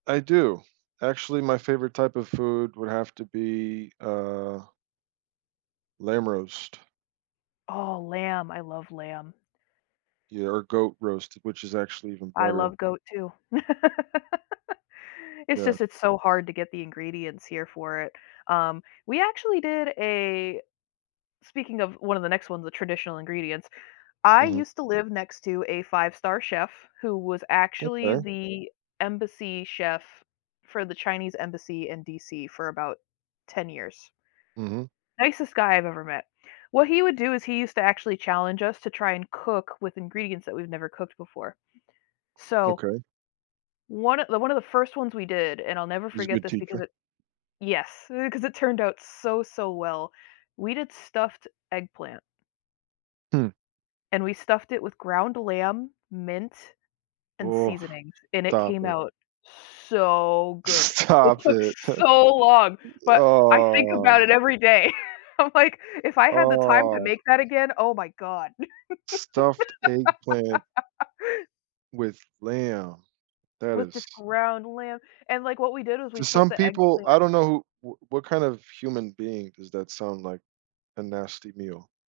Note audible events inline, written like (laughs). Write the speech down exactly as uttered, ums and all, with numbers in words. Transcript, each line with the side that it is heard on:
right: I do. Actually, my favorite type of food would have to be, uh lamb roast.
left: Oh, lamb. I love lamb.
right: Yeah, or goat roast, which is actually even
left: I
right: better.
left: love goat too. (laughs) It's
right: Yeah.
left: just it's so hard to get the ingredients here for it. Um, we actually did a speaking of one of the next ones, the traditional ingredients. I
right: Mhm.
left: used to live next to a 5-star chef, who was actually
right: Okay.
left: the embassy chef for the Chinese embassy in DC for about ten years.
right: Mhm.
left: Nicest guy I've ever met. What he would do is he used to actually challenge us to try and cook with ingredients that we've never cooked before. So,
right: Okay.
left: one of th one of the first ones we did, and I'll never
right: He's a
left: forget
right: good
left: this
right: teacher.
left: because it yes, eh, 'cause it turned out so, so well. We did stuffed eggplant.
right: Hmm.
left: And we stuffed it with ground lamb, mint, and
right: Oof,
left: seasonings, and it
right: stop
left: came
right: it.
left: out so good. It
right: Stop
left: took
right: it. (chuckles)
left: so long, but I think
right: Ah.
left: about it every day. I'm like, if I had the time to
right: Ah.
left: make that again, oh my god.
right: Stuffed eggplant
left: (laughs)
right: with lamb, that
left: With
right: is
left: just ground lamb and, like, what we did was we
right: To
left: took
right: some
left: the
right: people, I
left: eggplant
right: don't know who wh what kind of human being does that sound like a nasty meal.